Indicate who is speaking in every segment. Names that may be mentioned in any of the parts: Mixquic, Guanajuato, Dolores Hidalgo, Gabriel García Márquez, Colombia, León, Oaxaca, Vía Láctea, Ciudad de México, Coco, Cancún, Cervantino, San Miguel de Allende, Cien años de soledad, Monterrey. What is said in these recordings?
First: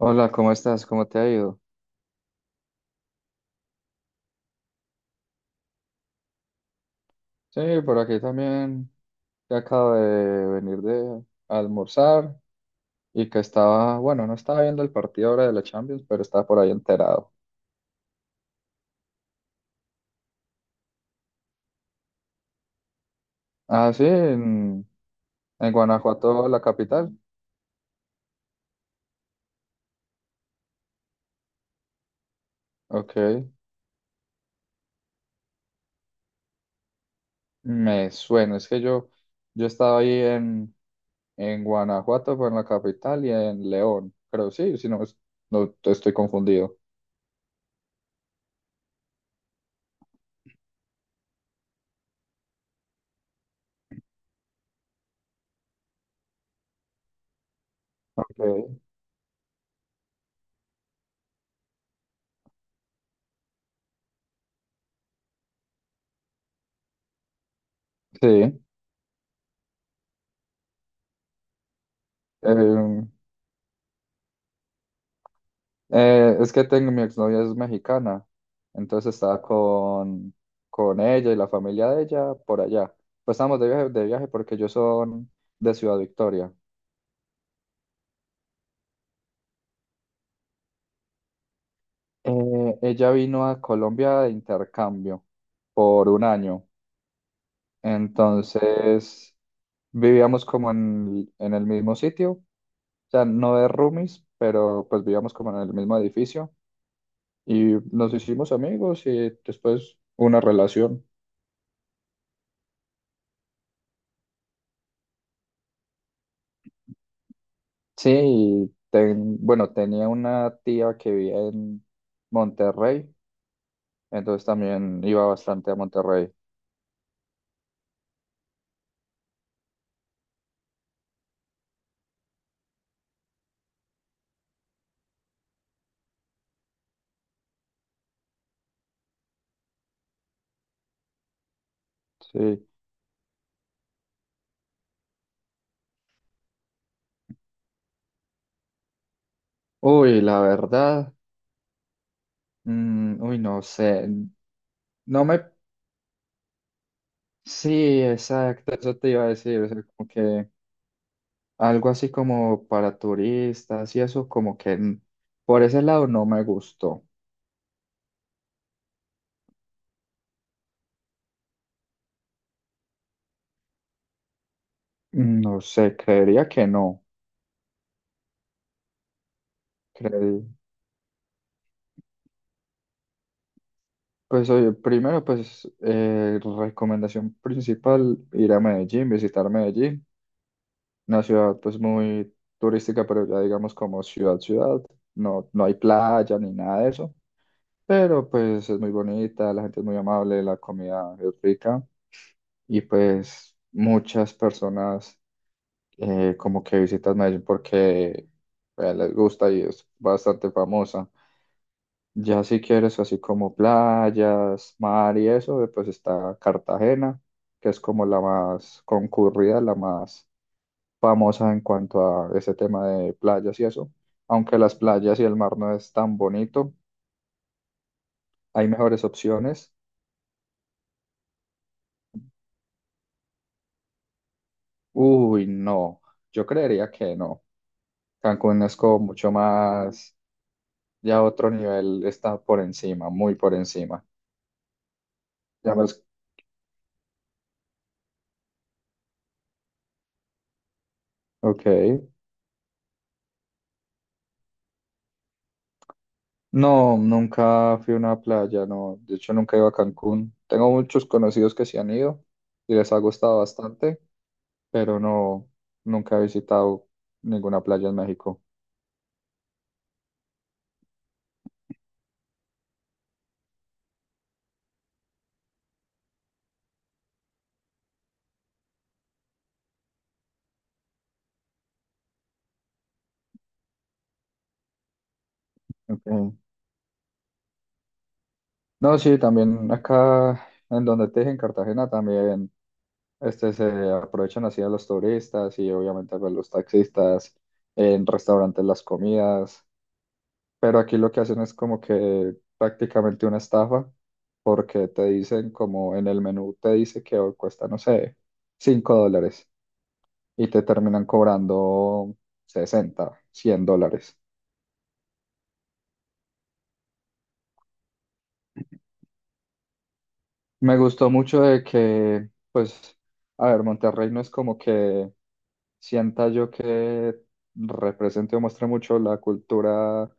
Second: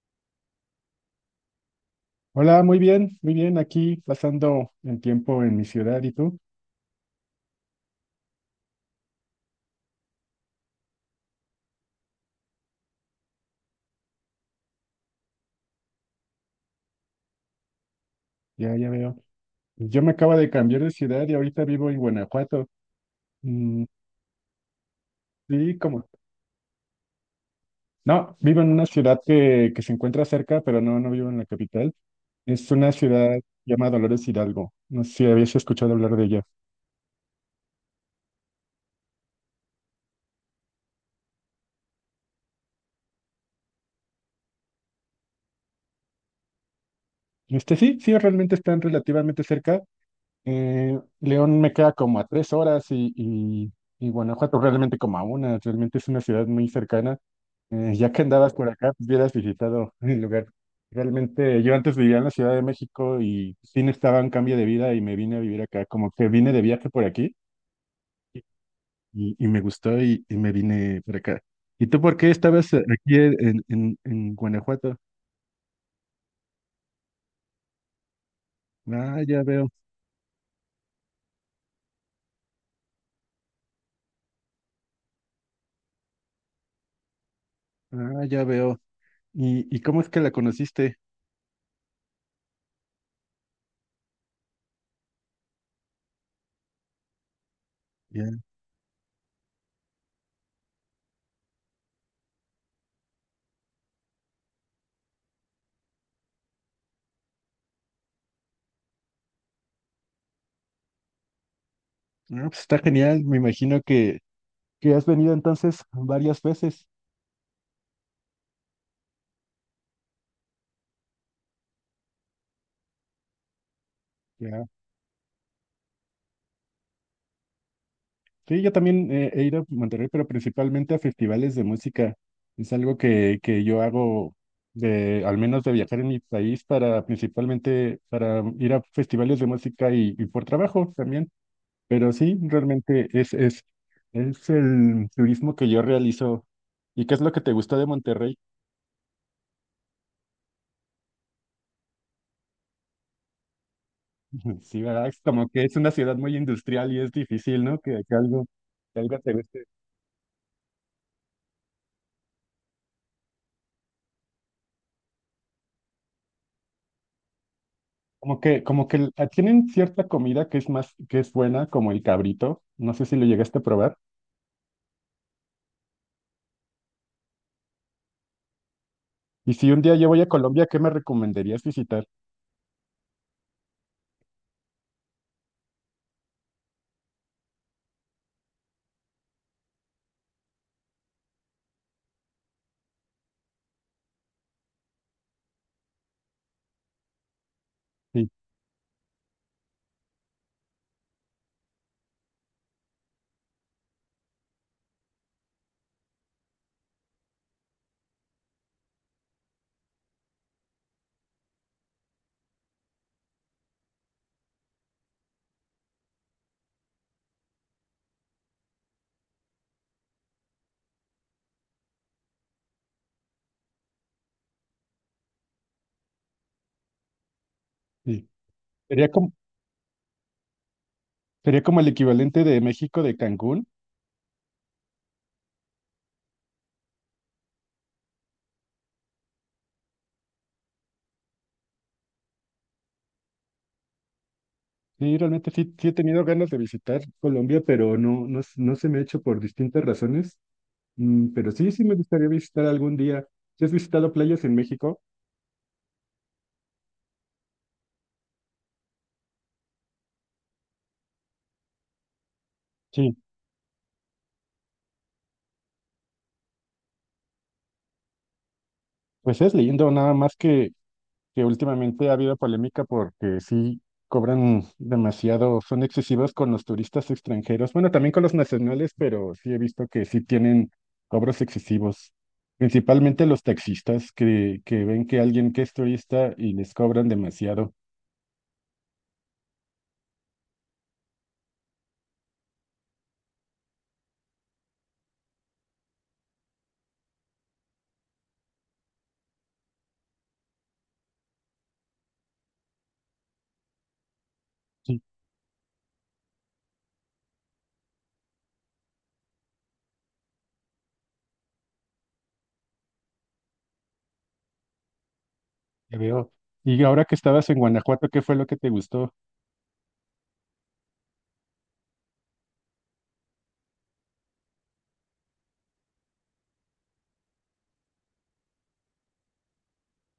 Speaker 1: Hola, ¿cómo estás? ¿Cómo te ha ido?
Speaker 2: Hola, muy bien, muy bien. Aquí pasando el tiempo en mi ciudad, ¿y tú?
Speaker 1: Sí, por aquí también. Que acabo de venir de almorzar y que estaba, no estaba viendo el partido ahora de la Champions, pero estaba por ahí enterado.
Speaker 2: Ya, ya veo. Yo me acabo de cambiar de ciudad y ahorita vivo en Guanajuato. Mm,
Speaker 1: Ah, sí, en, en
Speaker 2: sí, como.
Speaker 1: Guanajuato, la capital.
Speaker 2: No, vivo en una ciudad que se encuentra cerca, pero no, no vivo en la capital. Es una
Speaker 1: Ok,
Speaker 2: ciudad llamada Dolores Hidalgo. No sé si habías escuchado hablar de ella.
Speaker 1: me suena. Yo estaba ahí en Guanajuato, pues en la capital y en León. Creo sí, si no, no estoy confundido.
Speaker 2: Sí, sí, realmente están relativamente cerca. León me queda como a 3 horas y Guanajuato realmente como a una, realmente es una ciudad muy cercana. Ya que andabas por
Speaker 1: Ok.
Speaker 2: acá, pues hubieras visitado el lugar. Realmente yo antes vivía en la Ciudad de México y sí necesitaba un cambio de vida y me vine a vivir acá, como que vine de viaje por aquí
Speaker 1: Sí.
Speaker 2: y me gustó y me vine por acá. ¿Y tú por qué estabas
Speaker 1: em,
Speaker 2: aquí en Guanajuato?
Speaker 1: Es que tengo, mi exnovia es mexicana, entonces
Speaker 2: Ah,
Speaker 1: estaba
Speaker 2: ya veo,
Speaker 1: con ella y la familia de ella por allá. Pues estábamos de viaje porque ellos son de Ciudad Victoria.
Speaker 2: ah, ya veo. Y ¿cómo es que la conociste?
Speaker 1: Ella vino a Colombia de intercambio por un año, entonces vivíamos como en el mismo sitio, o sea, no de roomies, pero pues vivíamos como en el mismo edificio y nos hicimos amigos y después una relación.
Speaker 2: Ah, pues está genial, me imagino que has venido entonces varias veces.
Speaker 1: Sí, y tenía una tía que vivía en Monterrey, entonces
Speaker 2: Ya.
Speaker 1: también iba bastante a Monterrey.
Speaker 2: Sí, yo también he ido a Monterrey, pero principalmente a festivales de música. Es algo que yo hago de, al menos de viajar en mi país para principalmente para ir a festivales de música y por trabajo también. Pero sí,
Speaker 1: Sí.
Speaker 2: realmente es el turismo que yo realizo. ¿Y qué es lo que te gustó de Monterrey?
Speaker 1: Uy, la verdad, uy, no sé.
Speaker 2: Sí, ¿verdad? Es
Speaker 1: No me,
Speaker 2: como que es una ciudad muy industrial y es difícil, ¿no?
Speaker 1: Sí, exacto, eso
Speaker 2: Que
Speaker 1: te
Speaker 2: algo
Speaker 1: iba a
Speaker 2: te
Speaker 1: decir,
Speaker 2: guste.
Speaker 1: o sea, como que algo así como para turistas y eso, por ese lado no me gustó.
Speaker 2: Como que tienen cierta comida que es más, que es buena, como el cabrito. No sé si lo llegaste a probar.
Speaker 1: Mm, no sé, creería que no.
Speaker 2: Y si un día yo voy a Colombia, ¿qué me recomendarías visitar?
Speaker 1: Pues oye, primero, pues recomendación principal, ir a Medellín, visitar Medellín, una ciudad pues muy turística, pero ya digamos como ciudad, no, no hay playa ni nada de eso,
Speaker 2: Sí,
Speaker 1: pero pues es muy bonita, la gente es muy amable, la comida es rica y pues muchas personas como que visitan Medellín porque les gusta y es bastante famosa. Ya si quieres así como playas, mar y eso, pues está Cartagena, que es como la más concurrida, la más famosa en cuanto a ese tema de playas y eso. Aunque las playas y el mar no es tan bonito,
Speaker 2: sí.
Speaker 1: hay mejores
Speaker 2: Sería como,
Speaker 1: opciones.
Speaker 2: sería como el equivalente de México de Cancún.
Speaker 1: Uy, no, yo creería que no. Cancún es como mucho más, ya otro nivel, está por encima, muy por encima.
Speaker 2: Sí, realmente sí,
Speaker 1: Ya
Speaker 2: sí he
Speaker 1: más,
Speaker 2: tenido ganas de visitar Colombia, pero no se me ha hecho por distintas razones. Pero
Speaker 1: ok.
Speaker 2: sí, sí me gustaría visitar algún día. ¿Sí has visitado playas en México?
Speaker 1: No, nunca fui a una playa, no. De hecho, nunca he ido a Cancún. Tengo muchos conocidos que sí han ido y les ha gustado bastante, pero no, nunca he visitado ninguna playa en México.
Speaker 2: Pues es lindo, nada más que últimamente ha habido polémica porque sí cobran demasiado, son excesivos con los turistas extranjeros, bueno, también con los nacionales, pero sí he visto que sí tienen cobros excesivos, principalmente los taxistas que ven que alguien que es turista
Speaker 1: Ok.
Speaker 2: y les cobran demasiado.
Speaker 1: No, sí, también acá en donde te dije, en Cartagena, también se aprovechan así a los turistas y obviamente pues los taxistas, en restaurantes las comidas. Pero aquí lo que hacen es como que prácticamente una estafa, porque
Speaker 2: Sí,
Speaker 1: te dicen como en el menú te dice que hoy cuesta, no sé, $5 y te terminan cobrando 60 100 dólares.
Speaker 2: te veo. Y ahora que estabas en Guanajuato, ¿qué fue lo que te gustó?
Speaker 1: Me gustó mucho de que, pues, a ver, Monterrey no es como que sienta yo que represente o muestre mucho la cultura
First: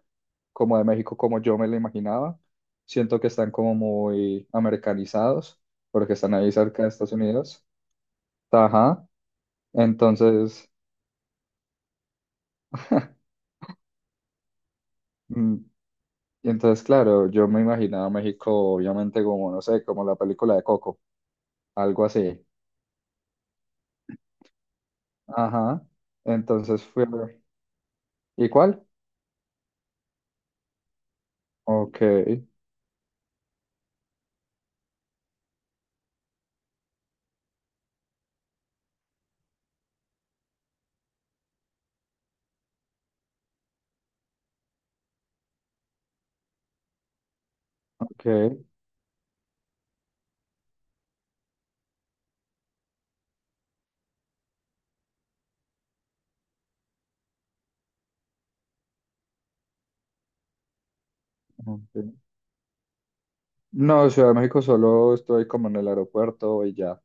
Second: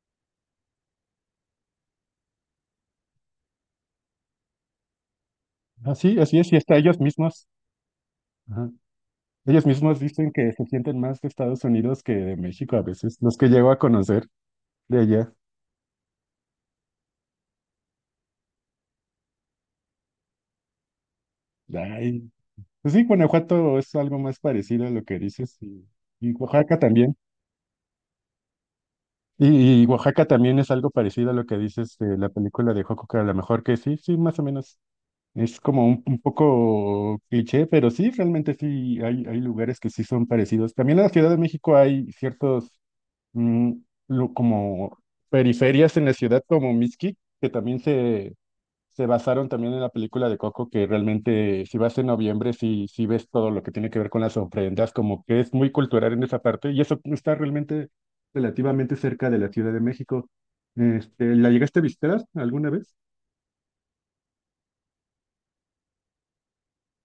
Speaker 1: como de México, como yo me la imaginaba. Siento que están como muy americanizados, porque
Speaker 2: Así,
Speaker 1: están
Speaker 2: así
Speaker 1: ahí
Speaker 2: es, y hasta
Speaker 1: cerca de
Speaker 2: ellos
Speaker 1: Estados
Speaker 2: mismos.
Speaker 1: Unidos.
Speaker 2: Ajá.
Speaker 1: Ajá.
Speaker 2: Ellos mismos dicen que se
Speaker 1: Entonces,
Speaker 2: sienten más de Estados Unidos que de México a veces, los que llego a conocer. De allá.
Speaker 1: mm, y entonces, claro, yo me imaginaba a México, obviamente, como, no sé, como la película de Coco, algo
Speaker 2: Ay,
Speaker 1: así.
Speaker 2: pues sí, Guanajuato es algo más parecido a lo que dices
Speaker 1: Ajá.
Speaker 2: y Oaxaca
Speaker 1: Entonces fui a
Speaker 2: también.
Speaker 1: ver. ¿Y cuál?
Speaker 2: Y Oaxaca también es algo parecido a lo que dices
Speaker 1: Ok,
Speaker 2: de la película de Joco, que a lo mejor que sí, sí, más o menos. Es como un poco cliché, pero sí, realmente sí, hay lugares que sí son parecidos. También en la Ciudad de México hay ciertos, mm, como periferias en la ciudad como Mixquic, que también
Speaker 1: ok,
Speaker 2: se basaron también en la película de Coco, que realmente si vas en noviembre, si ves todo lo que tiene que ver con las ofrendas, como que es muy cultural en esa parte, y eso está realmente relativamente cerca de la Ciudad de México. ¿La llegaste a
Speaker 1: ok.
Speaker 2: visitar alguna vez?
Speaker 1: No, Ciudad de México solo estoy como en el aeropuerto y ya.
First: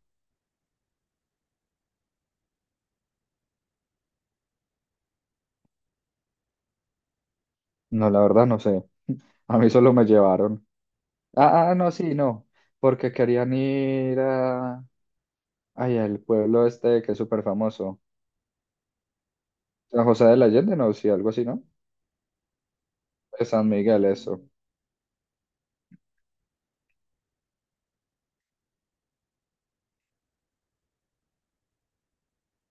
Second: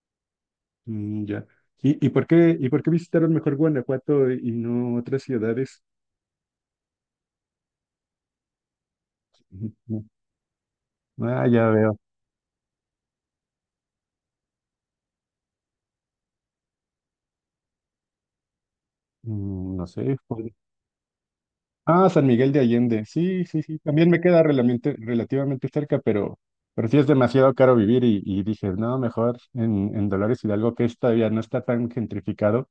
Speaker 2: Ya. ¿Y por qué visitaron mejor Guanajuato y no otras ciudades?
Speaker 1: No, la verdad no sé. A mí solo
Speaker 2: Ujú.
Speaker 1: me llevaron.
Speaker 2: Ah, ya
Speaker 1: No,
Speaker 2: veo.
Speaker 1: sí, no. Porque querían ir a... Ay, al pueblo este que es súper famoso.
Speaker 2: No sé.
Speaker 1: San José de la Allende, no, sí, algo así, ¿no?
Speaker 2: Ah, San Miguel de Allende. Sí,
Speaker 1: De
Speaker 2: sí,
Speaker 1: San
Speaker 2: sí.
Speaker 1: Miguel,
Speaker 2: También me
Speaker 1: eso.
Speaker 2: queda relativamente cerca, pero sí es demasiado caro vivir y dije, no, mejor en Dolores Hidalgo, que es todavía no está tan gentrificado.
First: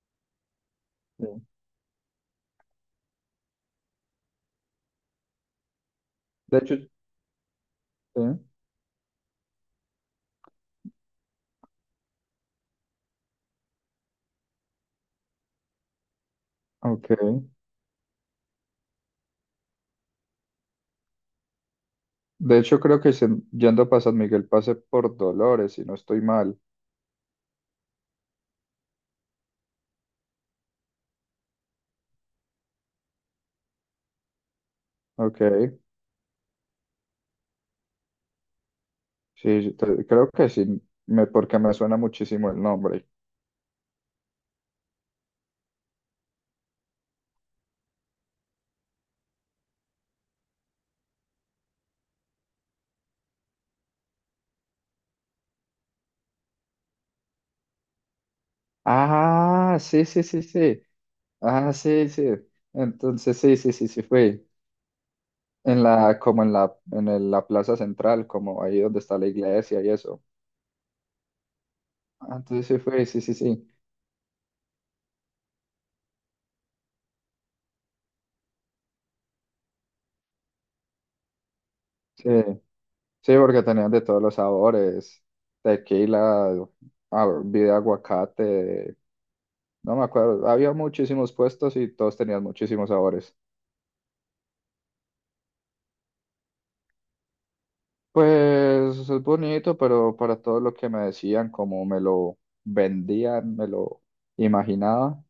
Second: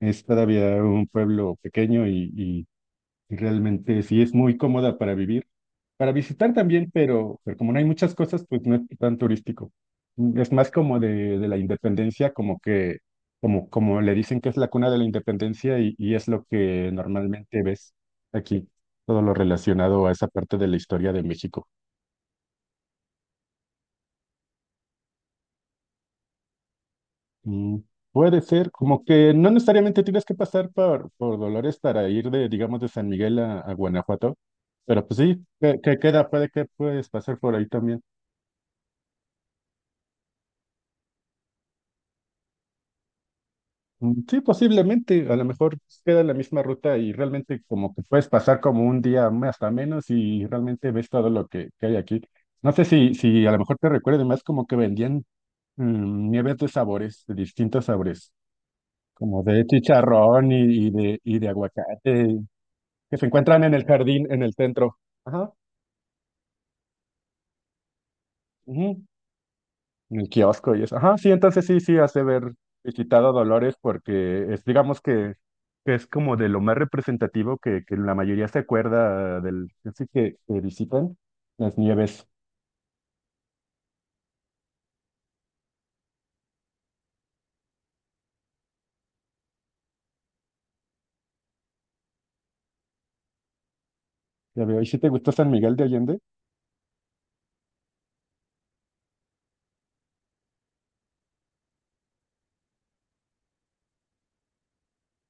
Speaker 2: Es todavía un
Speaker 1: Sí.
Speaker 2: pueblo pequeño y realmente sí es muy cómoda para vivir, para visitar
Speaker 1: De hecho, sí.
Speaker 2: también, pero como no hay muchas cosas, pues no es tan turístico. Es más como de la independencia, como que, como, como le dicen que es la cuna de la independencia y es lo que
Speaker 1: Ok.
Speaker 2: normalmente ves aquí, todo lo relacionado a esa parte de la historia de México.
Speaker 1: De hecho, creo que yendo para San Miguel pasé por Dolores, si no estoy mal.
Speaker 2: Mm, puede ser, como que no necesariamente tienes que pasar por Dolores para ir de, digamos, de San Miguel a Guanajuato, pero pues
Speaker 1: Ok.
Speaker 2: sí, que queda, puede que puedes pasar por ahí también.
Speaker 1: Sí, creo que sí, me, porque me suena muchísimo el nombre.
Speaker 2: Sí, posiblemente, a lo mejor queda la misma ruta y realmente como que puedes pasar como un día más hasta menos y realmente ves todo lo que hay aquí. No sé si a lo mejor te recuerde más como que vendían nieves de sabores, de distintos sabores, como de
Speaker 1: Ah, sí, sí, sí,
Speaker 2: chicharrón
Speaker 1: sí.
Speaker 2: y de
Speaker 1: Ah, sí, sí.
Speaker 2: aguacate, que se
Speaker 1: Entonces, sí,
Speaker 2: encuentran
Speaker 1: sí,
Speaker 2: en el
Speaker 1: sí, sí,
Speaker 2: jardín, en
Speaker 1: fui.
Speaker 2: el centro. Ajá.
Speaker 1: En la, como en la, en el- La plaza central, como ahí donde
Speaker 2: Ujú.
Speaker 1: está la iglesia y
Speaker 2: En
Speaker 1: eso.
Speaker 2: el kiosco y eso. Ajá, sí, entonces sí, hace
Speaker 1: Ah,
Speaker 2: ver
Speaker 1: entonces sí fue, sí,
Speaker 2: quitado
Speaker 1: sí, sí.
Speaker 2: Dolores porque es, digamos que es como de lo más representativo que la mayoría se acuerda del, así que visitan las nieves.
Speaker 1: Sí, sí, porque tenían de todos los sabores, tequila, ah, bebida de aguacate, no me acuerdo. Había muchísimos puestos y todos tenían muchísimos sabores.
Speaker 2: Ya veo, ¿y si te gustó San Miguel de Allende?
Speaker 1: Pues es bonito, pero para todo lo que me decían, como me lo vendían, me lo imaginaba,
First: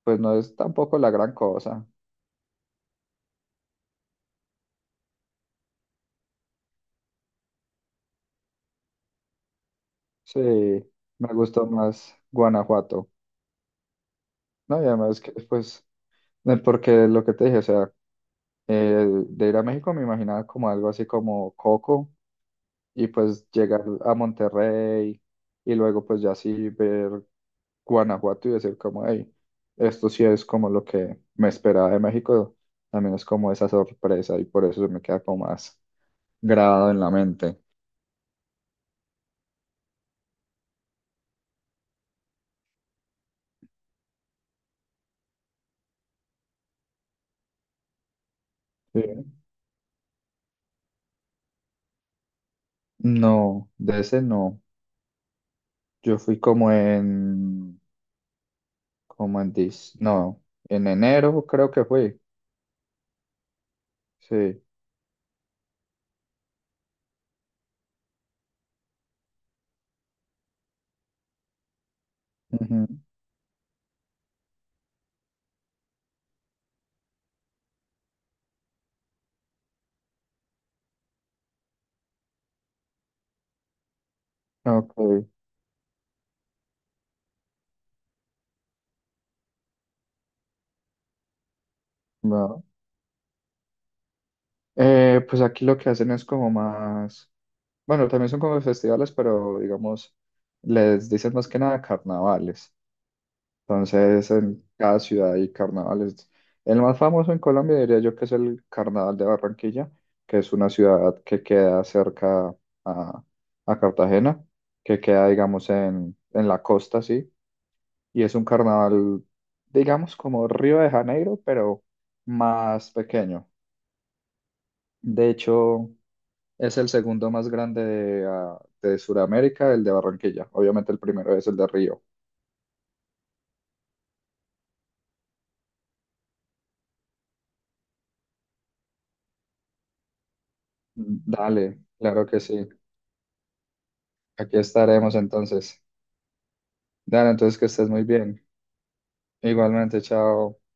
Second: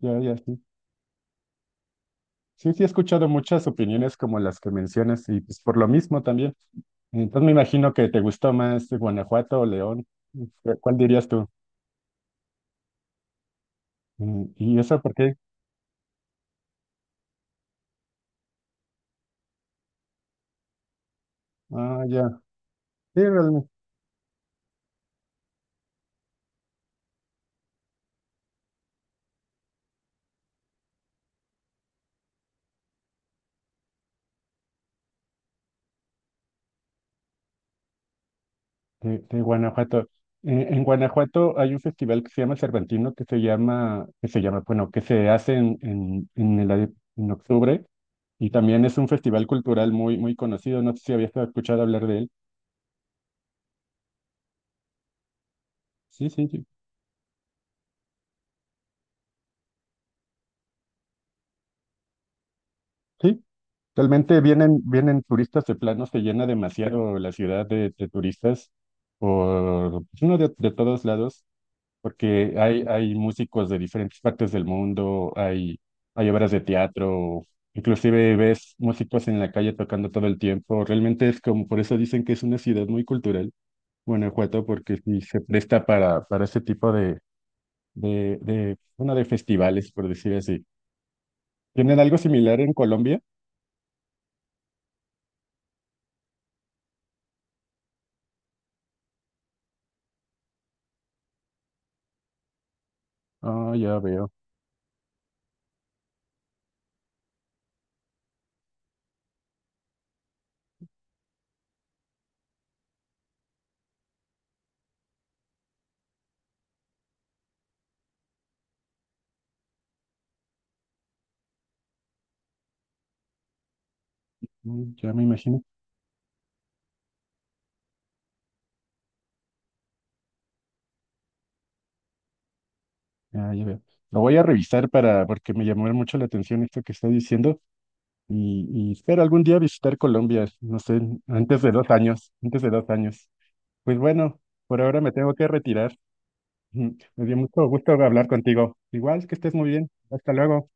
Speaker 2: Ya,
Speaker 1: pues no
Speaker 2: ya,
Speaker 1: es
Speaker 2: sí.
Speaker 1: tampoco la gran cosa.
Speaker 2: Sí, sí, he escuchado muchas opiniones como las que mencionas y pues por lo mismo también. Entonces me imagino que te gustó más Guanajuato o León.
Speaker 1: Sí,
Speaker 2: ¿Cuál dirías
Speaker 1: me
Speaker 2: tú?
Speaker 1: gustó más Guanajuato.
Speaker 2: ¿Y
Speaker 1: No, y
Speaker 2: eso por
Speaker 1: además que,
Speaker 2: qué?
Speaker 1: pues, porque lo que te dije, o sea, de ir a México me imaginaba como algo así como
Speaker 2: Ah,
Speaker 1: Coco
Speaker 2: ya.
Speaker 1: y
Speaker 2: Sí,
Speaker 1: pues
Speaker 2: realmente.
Speaker 1: llegar a Monterrey y luego pues ya sí ver Guanajuato y decir como, hey, esto sí es como lo que me esperaba de México, también es como esa sorpresa y por eso se me queda como más grabado en la mente.
Speaker 2: De, de Guanajuato. En Guanajuato hay un festival que se llama Cervantino, bueno, que se hace en en octubre, y también es
Speaker 1: Sí.
Speaker 2: un festival cultural muy, muy conocido. No sé si habías escuchado hablar de él.
Speaker 1: No, de ese no. Yo
Speaker 2: Sí,
Speaker 1: fui
Speaker 2: sí, sí.
Speaker 1: como en, como en, dis- no, en enero creo que fui,
Speaker 2: Sí, realmente
Speaker 1: sí.
Speaker 2: vienen, vienen turistas de plano, se llena demasiado la ciudad de turistas por pues, uno de todos lados. Porque hay,
Speaker 1: Ujú,
Speaker 2: hay músicos de diferentes partes del mundo, hay obras de teatro, inclusive ves músicos en la calle tocando todo el tiempo. Realmente es como, por eso dicen que es una ciudad muy cultural, Guanajuato, porque sí
Speaker 1: ok,
Speaker 2: se presta para ese tipo de, bueno, de festivales, por decir así. ¿Tienen algo similar
Speaker 1: va.
Speaker 2: en Colombia?
Speaker 1: Pues aquí lo que hacen es como más, bueno, también son como festivales, pero digamos, les dicen más que nada carnavales.
Speaker 2: Ah, ya
Speaker 1: Entonces,
Speaker 2: veo,
Speaker 1: en cada ciudad hay carnavales. El más famoso en Colombia diría yo que es el Carnaval de Barranquilla, que es una ciudad que queda cerca a, a Cartagena, que queda, digamos, en la costa, sí. Y es un carnaval, digamos, como Río de Janeiro, pero más pequeño.
Speaker 2: Ya me
Speaker 1: De
Speaker 2: imagino,
Speaker 1: hecho, es el segundo más grande de, ah, de Sudamérica, el de Barranquilla. Obviamente el primero es el de Río.
Speaker 2: ya, ya veo. Lo voy a revisar para, porque me llamó mucho la atención esto que está diciendo. Y y espero algún día visitar Colombia, no sé, antes de
Speaker 1: Dale,
Speaker 2: dos
Speaker 1: claro
Speaker 2: años,
Speaker 1: que
Speaker 2: antes
Speaker 1: sí.
Speaker 2: de 2 años. Pues bueno,
Speaker 1: Aquí
Speaker 2: por ahora me
Speaker 1: estaremos
Speaker 2: tengo que
Speaker 1: entonces.
Speaker 2: retirar. Me
Speaker 1: Dale,
Speaker 2: dio
Speaker 1: entonces
Speaker 2: mucho
Speaker 1: que estés
Speaker 2: gusto
Speaker 1: muy
Speaker 2: hablar
Speaker 1: bien.
Speaker 2: contigo. Igual que estés muy bien.
Speaker 1: Igualmente,
Speaker 2: Hasta
Speaker 1: chao.
Speaker 2: luego.